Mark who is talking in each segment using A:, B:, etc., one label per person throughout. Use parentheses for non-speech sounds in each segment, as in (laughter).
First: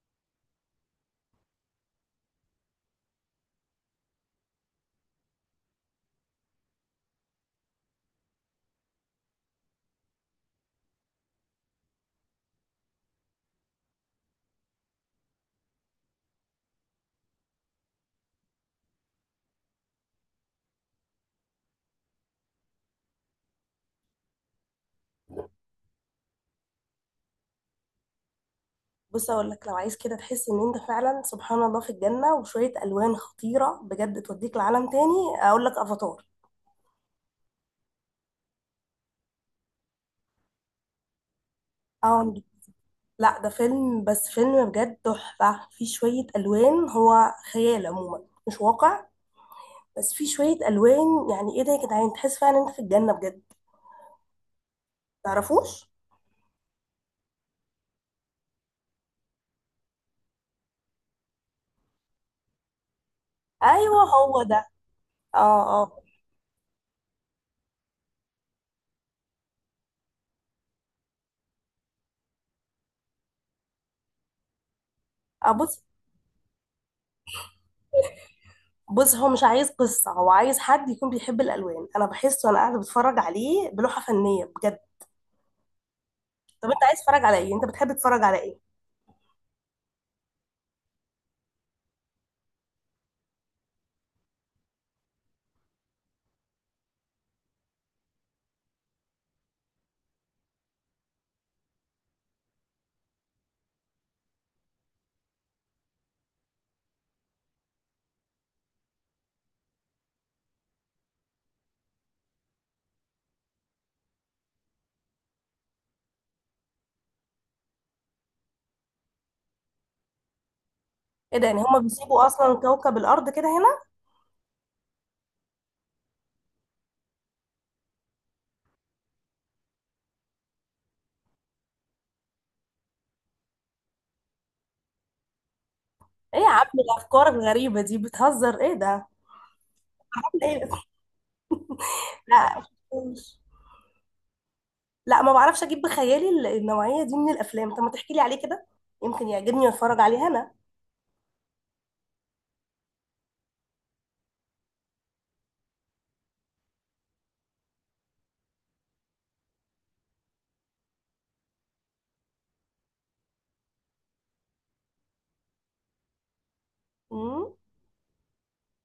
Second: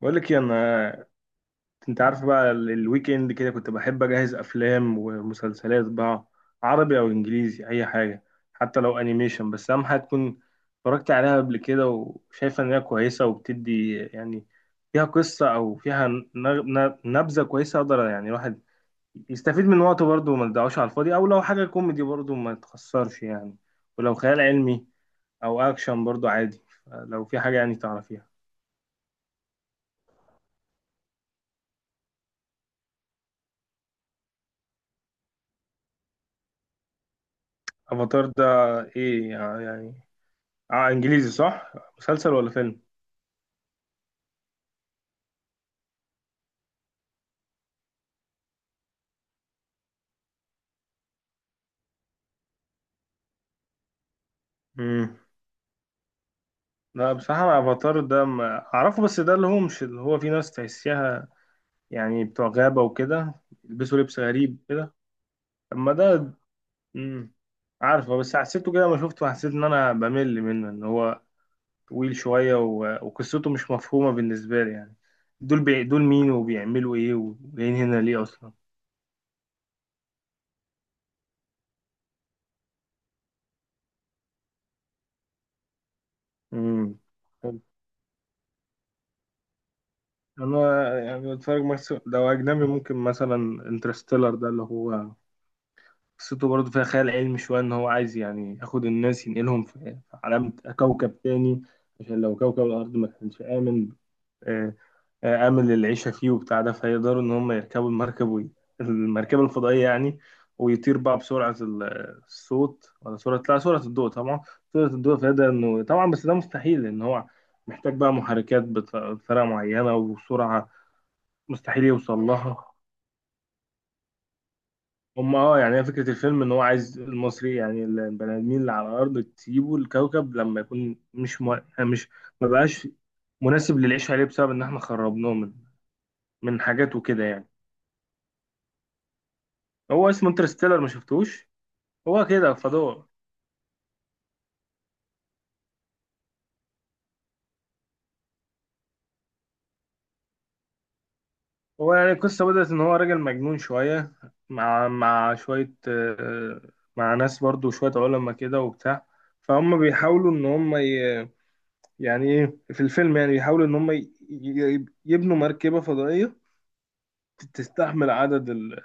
A: بقول لك إيه، انت عارف بقى الويك اند كده، كنت بحب اجهز افلام ومسلسلات بقى، عربي او انجليزي اي حاجه، حتى لو انيميشن. بس اهم حاجه تكون اتفرجت عليها قبل كده وشايفه ان هي كويسه وبتدي يعني فيها قصه، او فيها نبذه كويسه اقدر يعني الواحد يستفيد من وقته برضه وما تضيعوش على الفاضي، او لو حاجه كوميدي برضه ما تخسرش يعني، ولو خيال علمي او اكشن برضه عادي، لو في حاجه يعني تعرفيها.
B: بص اقول لك، لو عايز كده تحس ان انت فعلا سبحان الله في الجنه وشويه الوان خطيره بجد توديك لعالم تاني، اقول لك افاتار.
A: افاتار ده ايه يعني؟ اه انجليزي صح؟ مسلسل
B: اه،
A: ولا فيلم؟
B: لا ده فيلم، بس فيلم بجد تحفه، فيه شويه الوان، هو خيال عموما مش واقع. بس فيه شويه الوان، يعني ايه ده يا جدعان، تحس فعلا انت في الجنه بجد.
A: امم
B: تعرفوش؟
A: لا بصراحة أنا افاتار ده ما اعرفه، بس ده اللي هو مش اللي هو في ناس تحسيها يعني بتوع غابة وكده، يلبسوا
B: ايوه
A: لبس
B: هو
A: غريب
B: ده.
A: كده؟
B: اه
A: اما
B: اه.
A: ده، امم عارفه، بس حسيته كده ما شفته، حسيت ان انا بمل منه، ان هو طويل شوية وقصته مش مفهومة بالنسبة لي يعني،
B: آه، بص.
A: دول مين وبيعملوا ايه وجايين هنا ليه اصلا؟
B: بص هو مش عايز قصه، هو عايز حد يكون بيحب الالوان، انا بحسه وانا قاعده بتفرج عليه بلوحه فنيه بجد. طب انت
A: امم
B: عايز تتفرج على ايه؟ انت بتحب تتفرج على ايه؟
A: انا يعني بتفرج مثلا لو اجنبي، ممكن مثلا انترستيلر ده اللي هو قصته برضه فيها خيال علمي شوية، إن هو عايز يعني ياخد الناس ينقلهم في، في عالم، كوكب تاني، عشان لو كوكب الأرض ما كانش آمن. آه، آمن للعيشة فيه وبتاع ده، فيقدروا إن هم يركبوا المركبة الفضائية يعني، ويطير بقى بسرعة الصوت، ولا سرعة، لا سرعة الضوء طبعا. سرعة الضوء فيقدر إنه، طبعا بس ده مستحيل، لأن هو محتاج بقى محركات بطريقة معينة وسرعة
B: ايه ده؟ يعني هما
A: مستحيل يوصل
B: بيسيبوا اصلا
A: لها.
B: كوكب الارض كده هنا؟
A: هم يعني هي فكرة الفيلم ان هو عايز المصري، يعني البني ادمين اللي على الارض تسيبوا الكوكب لما يكون مش مو... يعني مش ما بقاش مناسب للعيش عليه، بسبب ان احنا خربناه من،
B: ايه يا
A: من
B: عم
A: حاجات وكده
B: الافكار
A: يعني.
B: الغريبه دي، بتهزر؟ ايه ده؟
A: هو اسمه
B: عامل
A: انترستيلر،
B: ايه؟
A: ما شفتوش؟ هو كده
B: لا
A: فضاء.
B: مشفتوش. لا ما بعرفش اجيب بخيالي النوعيه دي من الافلام. طب ما تحكي لي عليه كده، يمكن يعجبني واتفرج عليه انا.
A: هو يعني القصة بدأت ان هو راجل مجنون شوية، مع شوية مع ناس برضو شوية علماء كده وبتاع، فهم بيحاولوا ان هم يعني ايه في الفيلم، يعني بيحاولوا ان هم يبنوا مركبة فضائية
B: امم.
A: تستحمل عدد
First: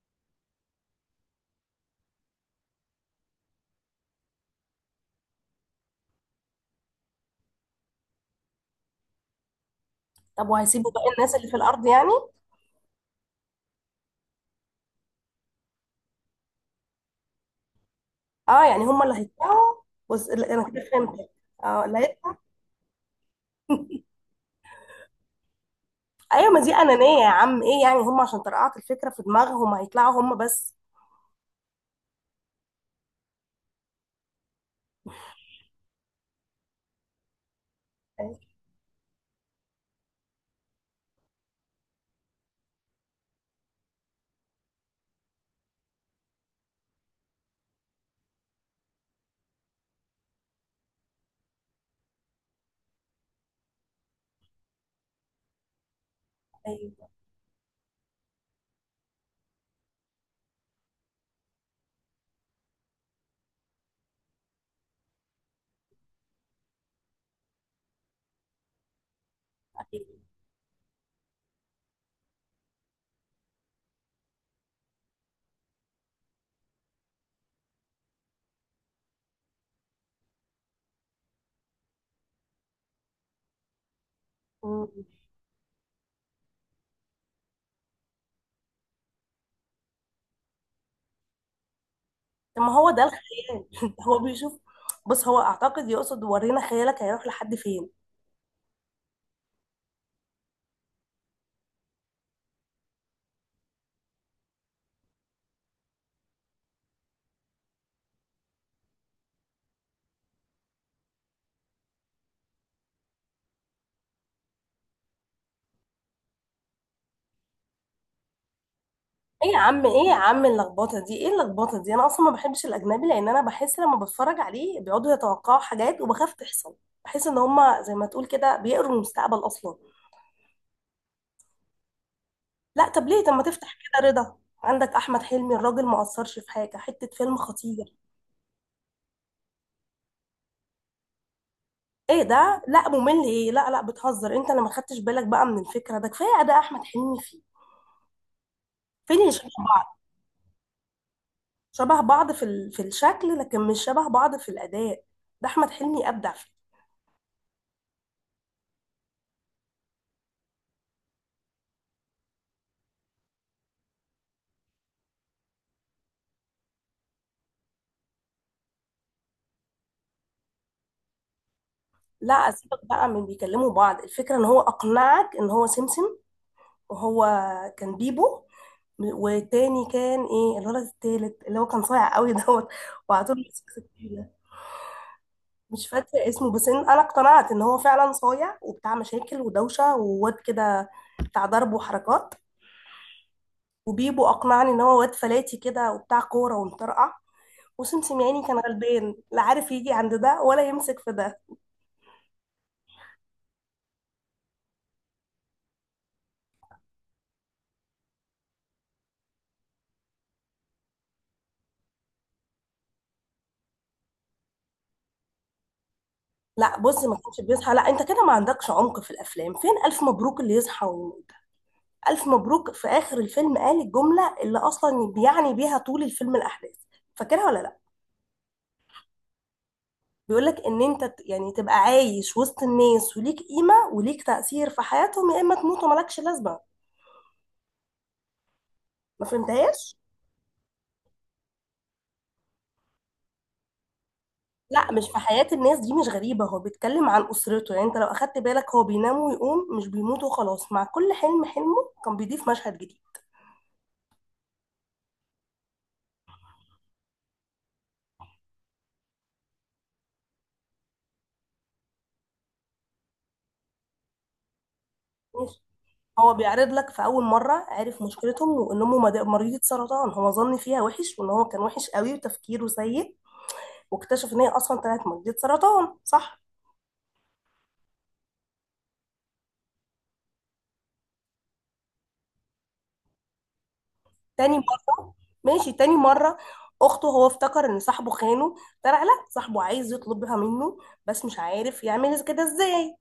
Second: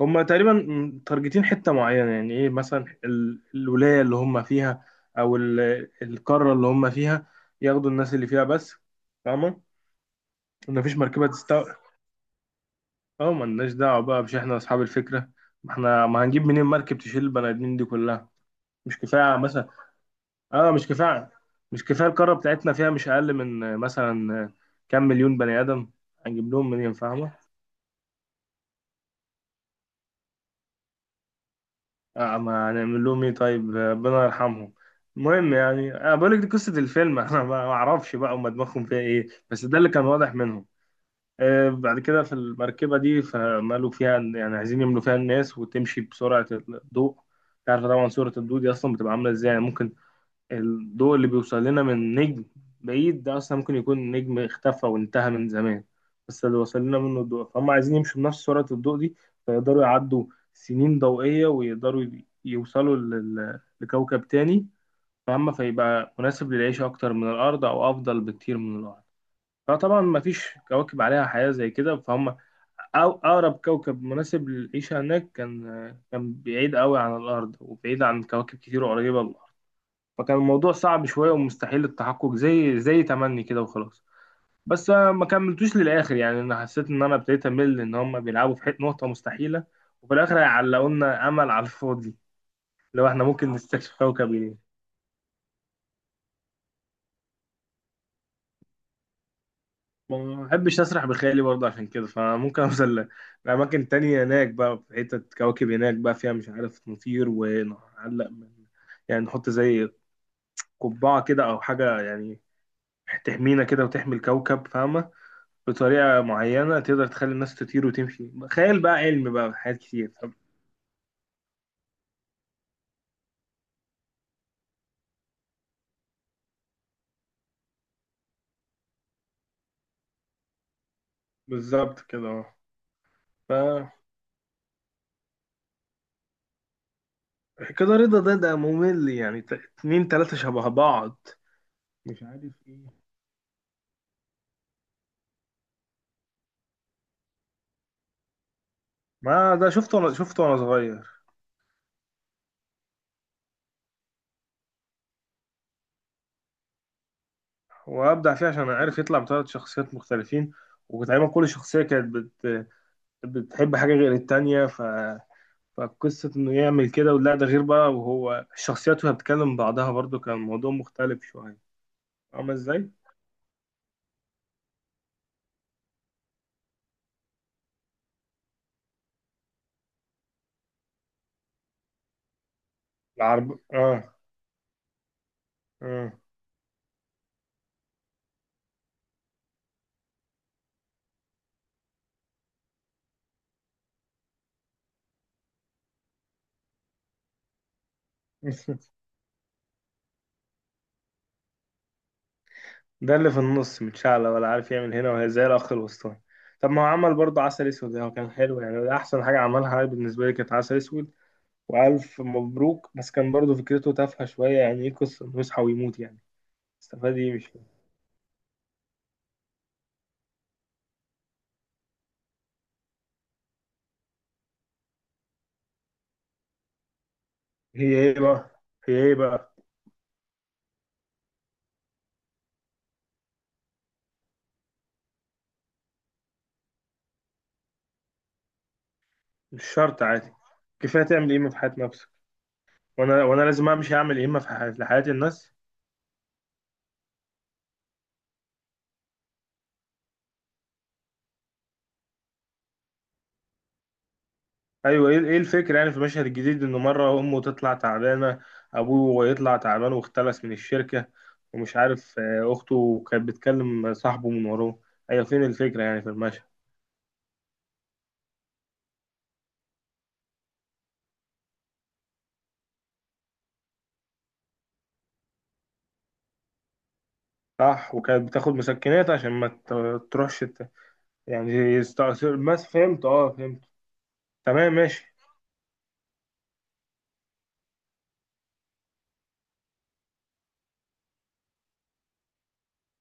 A: هم تقريبا متارجتين حتة معينة، يعني ايه مثلا الولاية اللي هم فيها، او القارة اللي هم فيها، ياخدوا الناس اللي فيها بس، فاهمة؟
B: طب وهيسيبوا
A: مفيش
B: بقى
A: مركبة
B: الناس اللي في
A: تستوعب.
B: الارض يعني؟
A: اه ملناش دعوة بقى، مش احنا اصحاب الفكرة، ما احنا ما هنجيب منين مركب تشيل البني ادمين دي كلها.
B: اه يعني
A: مش
B: هما اللي
A: كفاية مثلا؟
B: هيدفعوا؟ بص لا، انا
A: اه مش
B: كده فهمت.
A: كفاية. مش
B: اه لا
A: كفاية، القارة بتاعتنا فيها مش اقل من مثلا كام مليون بني ادم، هنجيب
B: ايوه ما
A: لهم
B: دي
A: منين،
B: انانيه يا
A: فاهمة؟
B: عم، ايه يعني هما عشان طرقعت الفكره في دماغهم هيطلعوا هما بس؟
A: آه ما هنعمل لهم ايه، طيب ربنا يرحمهم. المهم يعني انا بقول لك دي قصه الفيلم، (laughs) انا ما اعرفش بقى
B: ايوه.
A: هم دماغهم فيها ايه، بس ده اللي كان واضح منهم. آه بعد كده في المركبه دي، فمالوا فيها يعني عايزين يملوا فيها الناس وتمشي بسرعه الضوء. انت عارف طبعا سرعه الضوء دي اصلا بتبقى عامله ازاي؟ يعني ممكن الضوء اللي بيوصل لنا من نجم بعيد ده أصلا ممكن يكون نجم اختفى وانتهى من زمان، بس اللي وصل لنا
B: ايوه.
A: منه الضوء، فهم عايزين يمشوا بنفس سرعة الضوء دي، فيقدروا يعدوا سنين ضوئية ويقدروا يوصلوا لكوكب تاني، فهم فيبقى مناسب للعيش أكتر من الأرض، أو أفضل بكتير من الأرض. فطبعا
B: أيوة.
A: مفيش كواكب عليها حياة زي كده، فهم. أو أقرب كوكب مناسب للعيشة هناك كان، بعيد قوي عن الأرض وبعيد عن كواكب كتير قريبة، فكان الموضوع صعب شوية ومستحيل التحقق، زي تمني كده وخلاص.
B: مم.
A: بس أنا ما كملتوش للآخر، يعني أنا حسيت إن أنا ابتديت أمل إن هم بيلعبوا في حتة نقطة مستحيلة، وفي الآخر هيعلقوا لنا أمل على الفاضي.
B: طب ما هو ده
A: لو إحنا ممكن
B: الخيال
A: نستكشف
B: (laughs) هو
A: كوكب
B: بيشوف.
A: جديد،
B: بص هو اعتقد يقصد ورينا خيالك هيروح لحد فين.
A: ما بحبش أسرح بخيالي برضه عشان كده، فممكن أوصل لأماكن تانية، هناك بقى في حتة كواكب هناك بقى فيها مش عارف، نطير ونعلق من، يعني نحط زي قبعة كده أو حاجة يعني، تحمينا كده وتحمي الكوكب، فاهمة؟ بطريقة معينة تقدر تخلي الناس تطير وتمشي، خيال بقى، علم
B: ايه
A: بقى،
B: يا
A: حاجات
B: عم، ايه
A: كتير.
B: يا
A: طب
B: عم اللخبطه دي، ايه اللخبطه دي؟ انا اصلا ما بحبش الاجنبي، لان انا بحس لما بتفرج عليه بيقعدوا يتوقعوا حاجات وبخاف تحصل. بحس ان هما زي ما تقول كده بيقروا المستقبل اصلا.
A: بالظبط كده اه.
B: لا طب ليه، طب ما
A: ف
B: تفتح كده رضا. عندك احمد حلمي الراجل ما قصرش في حاجه، حته فيلم خطير.
A: كده رضا ده ممل يعني، اتنين تلاتة شبه بعض،
B: ايه
A: مش عارف
B: ده؟ لا
A: ايه.
B: ممل ايه؟ لا لا بتهزر، انت اللي ما خدتش بالك بقى من الفكره. ده كفايه اداء احمد حلمي فيه. فين اللي
A: ما
B: شبه
A: ده شفته
B: بعض؟
A: وانا، صغير.
B: شبه بعض في في الشكل، لكن مش شبه بعض في الاداء. ده احمد حلمي ابدع فيه.
A: وابدع فيه عشان عارف يطلع بثلاث شخصيات مختلفين، وتقريبا كل شخصية كانت بتحب حاجة غير التانية، فقصة إنه يعمل كده، ولا ده غير بقى، وهو الشخصيات وهي بتكلم بعضها برضو، كان الموضوع مختلف شوية.
B: لا
A: عامل
B: اسيبك
A: ازاي؟
B: بقى من بيكلموا بعض، الفكره ان هو اقنعك ان هو سمسم. وهو كان بيبو، والتاني كان ايه الولد التالت اللي هو كان صايع قوي دوت، وعلى طول
A: العرب
B: بيسكت
A: اه،
B: كده. مش
A: اه.
B: فاكره اسمه، بس إن انا اقتنعت ان هو فعلا صايع وبتاع مشاكل ودوشه وواد كده، بتاع ضرب وحركات. وبيبو اقنعني ان هو واد فلاتي كده وبتاع كوره ومطرقع. وسم سمياني كان
A: (laughs)
B: غلبان، لا عارف يجي عند ده ولا يمسك في ده.
A: ده اللي في النص متشعلق، ولا عارف يعمل هنا، وهي زي الأخ الوسطاني. طب ما هو عمل برضه عسل أسود، هو كان حلو يعني، ده أحسن حاجة عملها بالنسبة لي كانت عسل أسود وألف مبروك. بس كان برضه فكرته تافهة شوية، يعني إيه قصة إنه يصحى ويموت يعني؟
B: لا بص ما
A: استفاد إيه،
B: كانش
A: مش فاهم.
B: بيصحى، لا انت كده ما عندكش عمق في الافلام، فين الف مبروك اللي يصحى ويموت؟ الف مبروك في اخر الفيلم قال الجمله اللي اصلا بيعني بيها طول الفيلم الاحداث، فاكرها ولا لا؟
A: هي إيه بقى هي إيه بقى؟
B: بيقول لك ان انت يعني تبقى عايش وسط الناس وليك قيمه وليك تاثير في حياتهم، يا اما تموت ومالكش لازمه. ما
A: مش
B: فهمتهاش؟
A: شرط عادي، كفاية تعمل قيمة في حياة نفسك، وأنا لازم أمشي أعمل قيمة في حياة،
B: لا
A: لحياة
B: مش في حياة
A: الناس.
B: الناس، دي مش غريبة، هو بيتكلم عن أسرته. يعني أنت لو أخدت بالك هو بينام ويقوم مش بيموت وخلاص، مع كل حلم حلمه كان بيضيف مشهد جديد.
A: ايوه ايه، إيه الفكره يعني في المشهد الجديد؟ انه مره امه تطلع تعبانه، ابوه يطلع تعبان واختلس من الشركه، ومش عارف اخته كانت بتكلم صاحبه من وراه. ايوه فين
B: ماشي.
A: الفكره يعني في
B: هو
A: المشهد؟
B: بيعرض لك في أول مرة عرف مشكلتهم، وإن أمه مريضة سرطان، هو ظن فيها وحش وإن هو كان وحش قوي وتفكيره سيء، واكتشف إن هي أصلا طلعت مريضة سرطان، صح؟
A: صح، وكانت بتاخد مسكنات عشان ما تروحش يعني يستأثر، بس فهمت اه فهمت.
B: تاني
A: تمام
B: مرة.
A: ماشي.
B: ماشي تاني مرة، أخته هو افتكر إن صاحبه خانه، طلع لا صاحبه عايز يطلبها منه بس مش عارف يعمل كده إزاي.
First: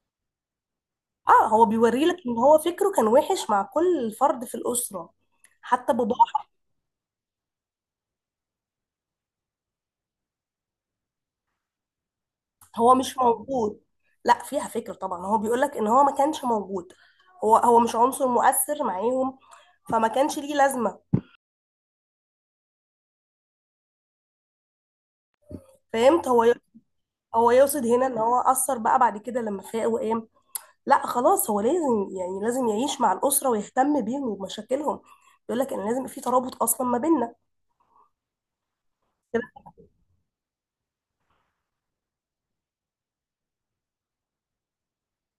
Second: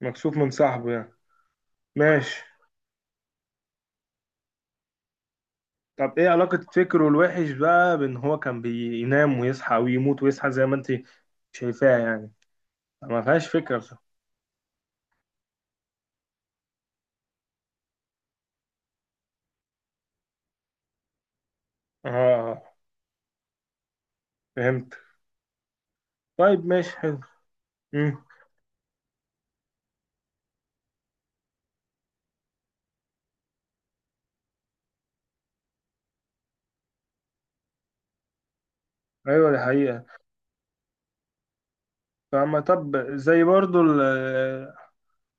A: مكسوف من صاحبه يعني.
B: اه هو بيوريلك ان
A: ماشي.
B: هو فكره كان وحش مع كل فرد في الاسره، حتى باباه.
A: طب ايه علاقة فكره الوحش بقى بان هو كان بينام ويصحى ويموت ويصحى، زي ما انت شايفاها يعني،
B: هو مش
A: ما فيهاش فكرة
B: موجود.
A: بصراحة.
B: لا فيها فكر طبعا، هو بيقولك ان هو ما كانش موجود، هو مش عنصر مؤثر معاهم، فما كانش ليه لازمه.
A: اه فهمت.
B: فهمت.
A: طيب ماشي حلو.
B: هو يقصد هنا ان
A: امم
B: هو اثر بقى بعد كده لما فاق وقام. لا خلاص هو لازم، يعني لازم يعيش مع الاسره ويهتم بيهم وبمشاكلهم، بيقولك ان لازم يبقى في ترابط اصلا ما بيننا.
A: ايوه دي حقيقة. فما طب زي برضو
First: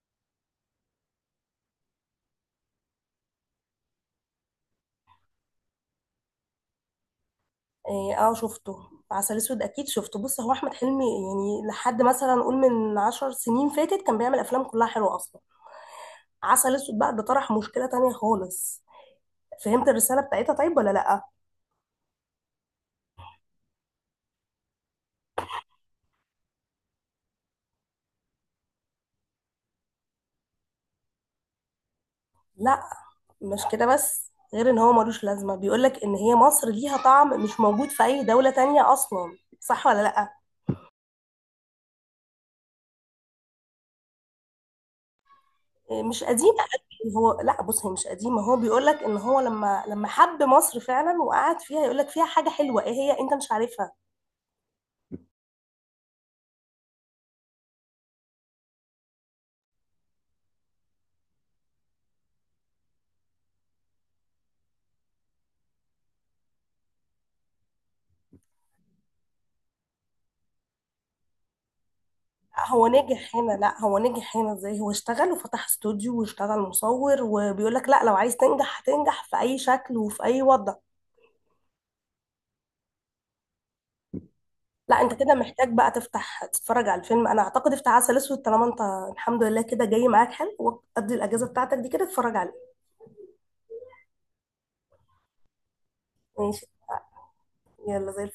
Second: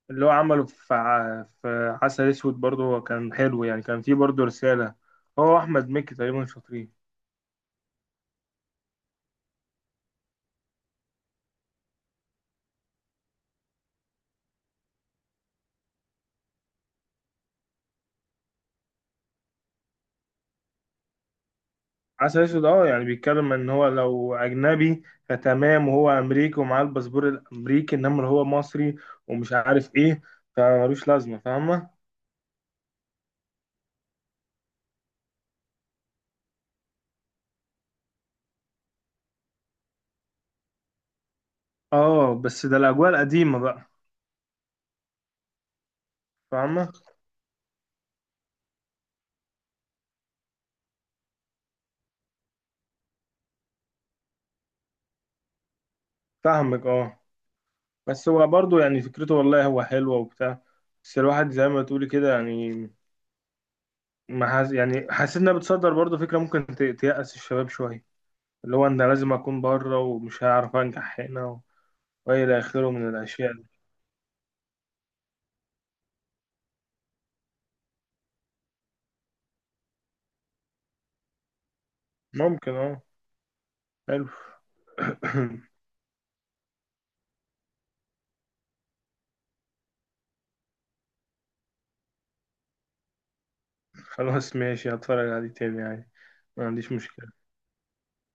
A: اللي هو عمله في في عسل اسود، برضو هو كان حلو يعني، كان فيه برضو رسالة. هو احمد مكي تقريبا شاطرين.
B: اه. آه، شفته. عسل اسود اكيد شفته. بص هو احمد حلمي يعني لحد مثلا نقول من 10 سنين فاتت كان بيعمل افلام كلها حلوه اصلا. عسل اسود بقى ده طرح مشكله تانية خالص، فهمت الرساله بتاعتها طيب ولا لا؟
A: عسل اسود اه، يعني بيتكلم ان هو لو اجنبي فتمام، وهو امريكي ومعاه الباسبور الامريكي، انما لو هو مصري ومش عارف ايه فملوش لازمة، فاهمة؟
B: لا مش كده بس، غير ان هو ملوش لازمه، بيقولك ان هي مصر ليها طعم مش موجود في اي دوله تانية اصلا، صح ولا لا؟
A: اه بس ده الاجواء القديمة بقى.
B: إيه، مش قديمه
A: فاهمة،
B: قوي. هو لا بص هي مش قديمه، هو بيقولك ان هو لما حب مصر فعلا وقعد فيها يقولك فيها حاجه حلوه ايه هي انت مش عارفها.
A: فاهمك اه. بس هو برضه يعني فكرته والله هو حلوة وبتاع، بس الواحد زي ما تقولي كده يعني ما حاس، يعني حاسس انها بتصدر برضه فكرة ممكن تيأس الشباب شوية، اللي هو انا لازم اكون بره ومش هعرف انجح هنا والى
B: هو
A: اخره من
B: نجح هنا،
A: الاشياء دي.
B: لا هو نجح هنا ازاي؟ هو اشتغل وفتح استوديو واشتغل مصور، وبيقول لك لا لو عايز تنجح هتنجح في اي شكل وفي اي وضع.
A: ممكن اه. حلو.
B: لا انت كده
A: (coughs)
B: محتاج بقى تفتح تتفرج على الفيلم، انا اعتقد افتح عسل اسود طالما انت الحمد لله كده جاي معاك حلو، وقضي الاجازه بتاعتك دي كده اتفرج عليه.
A: خلاص ماشي، هتفرج عليه تاني يعني،
B: ماشي.
A: ما عنديش مشكلة.
B: يلا زي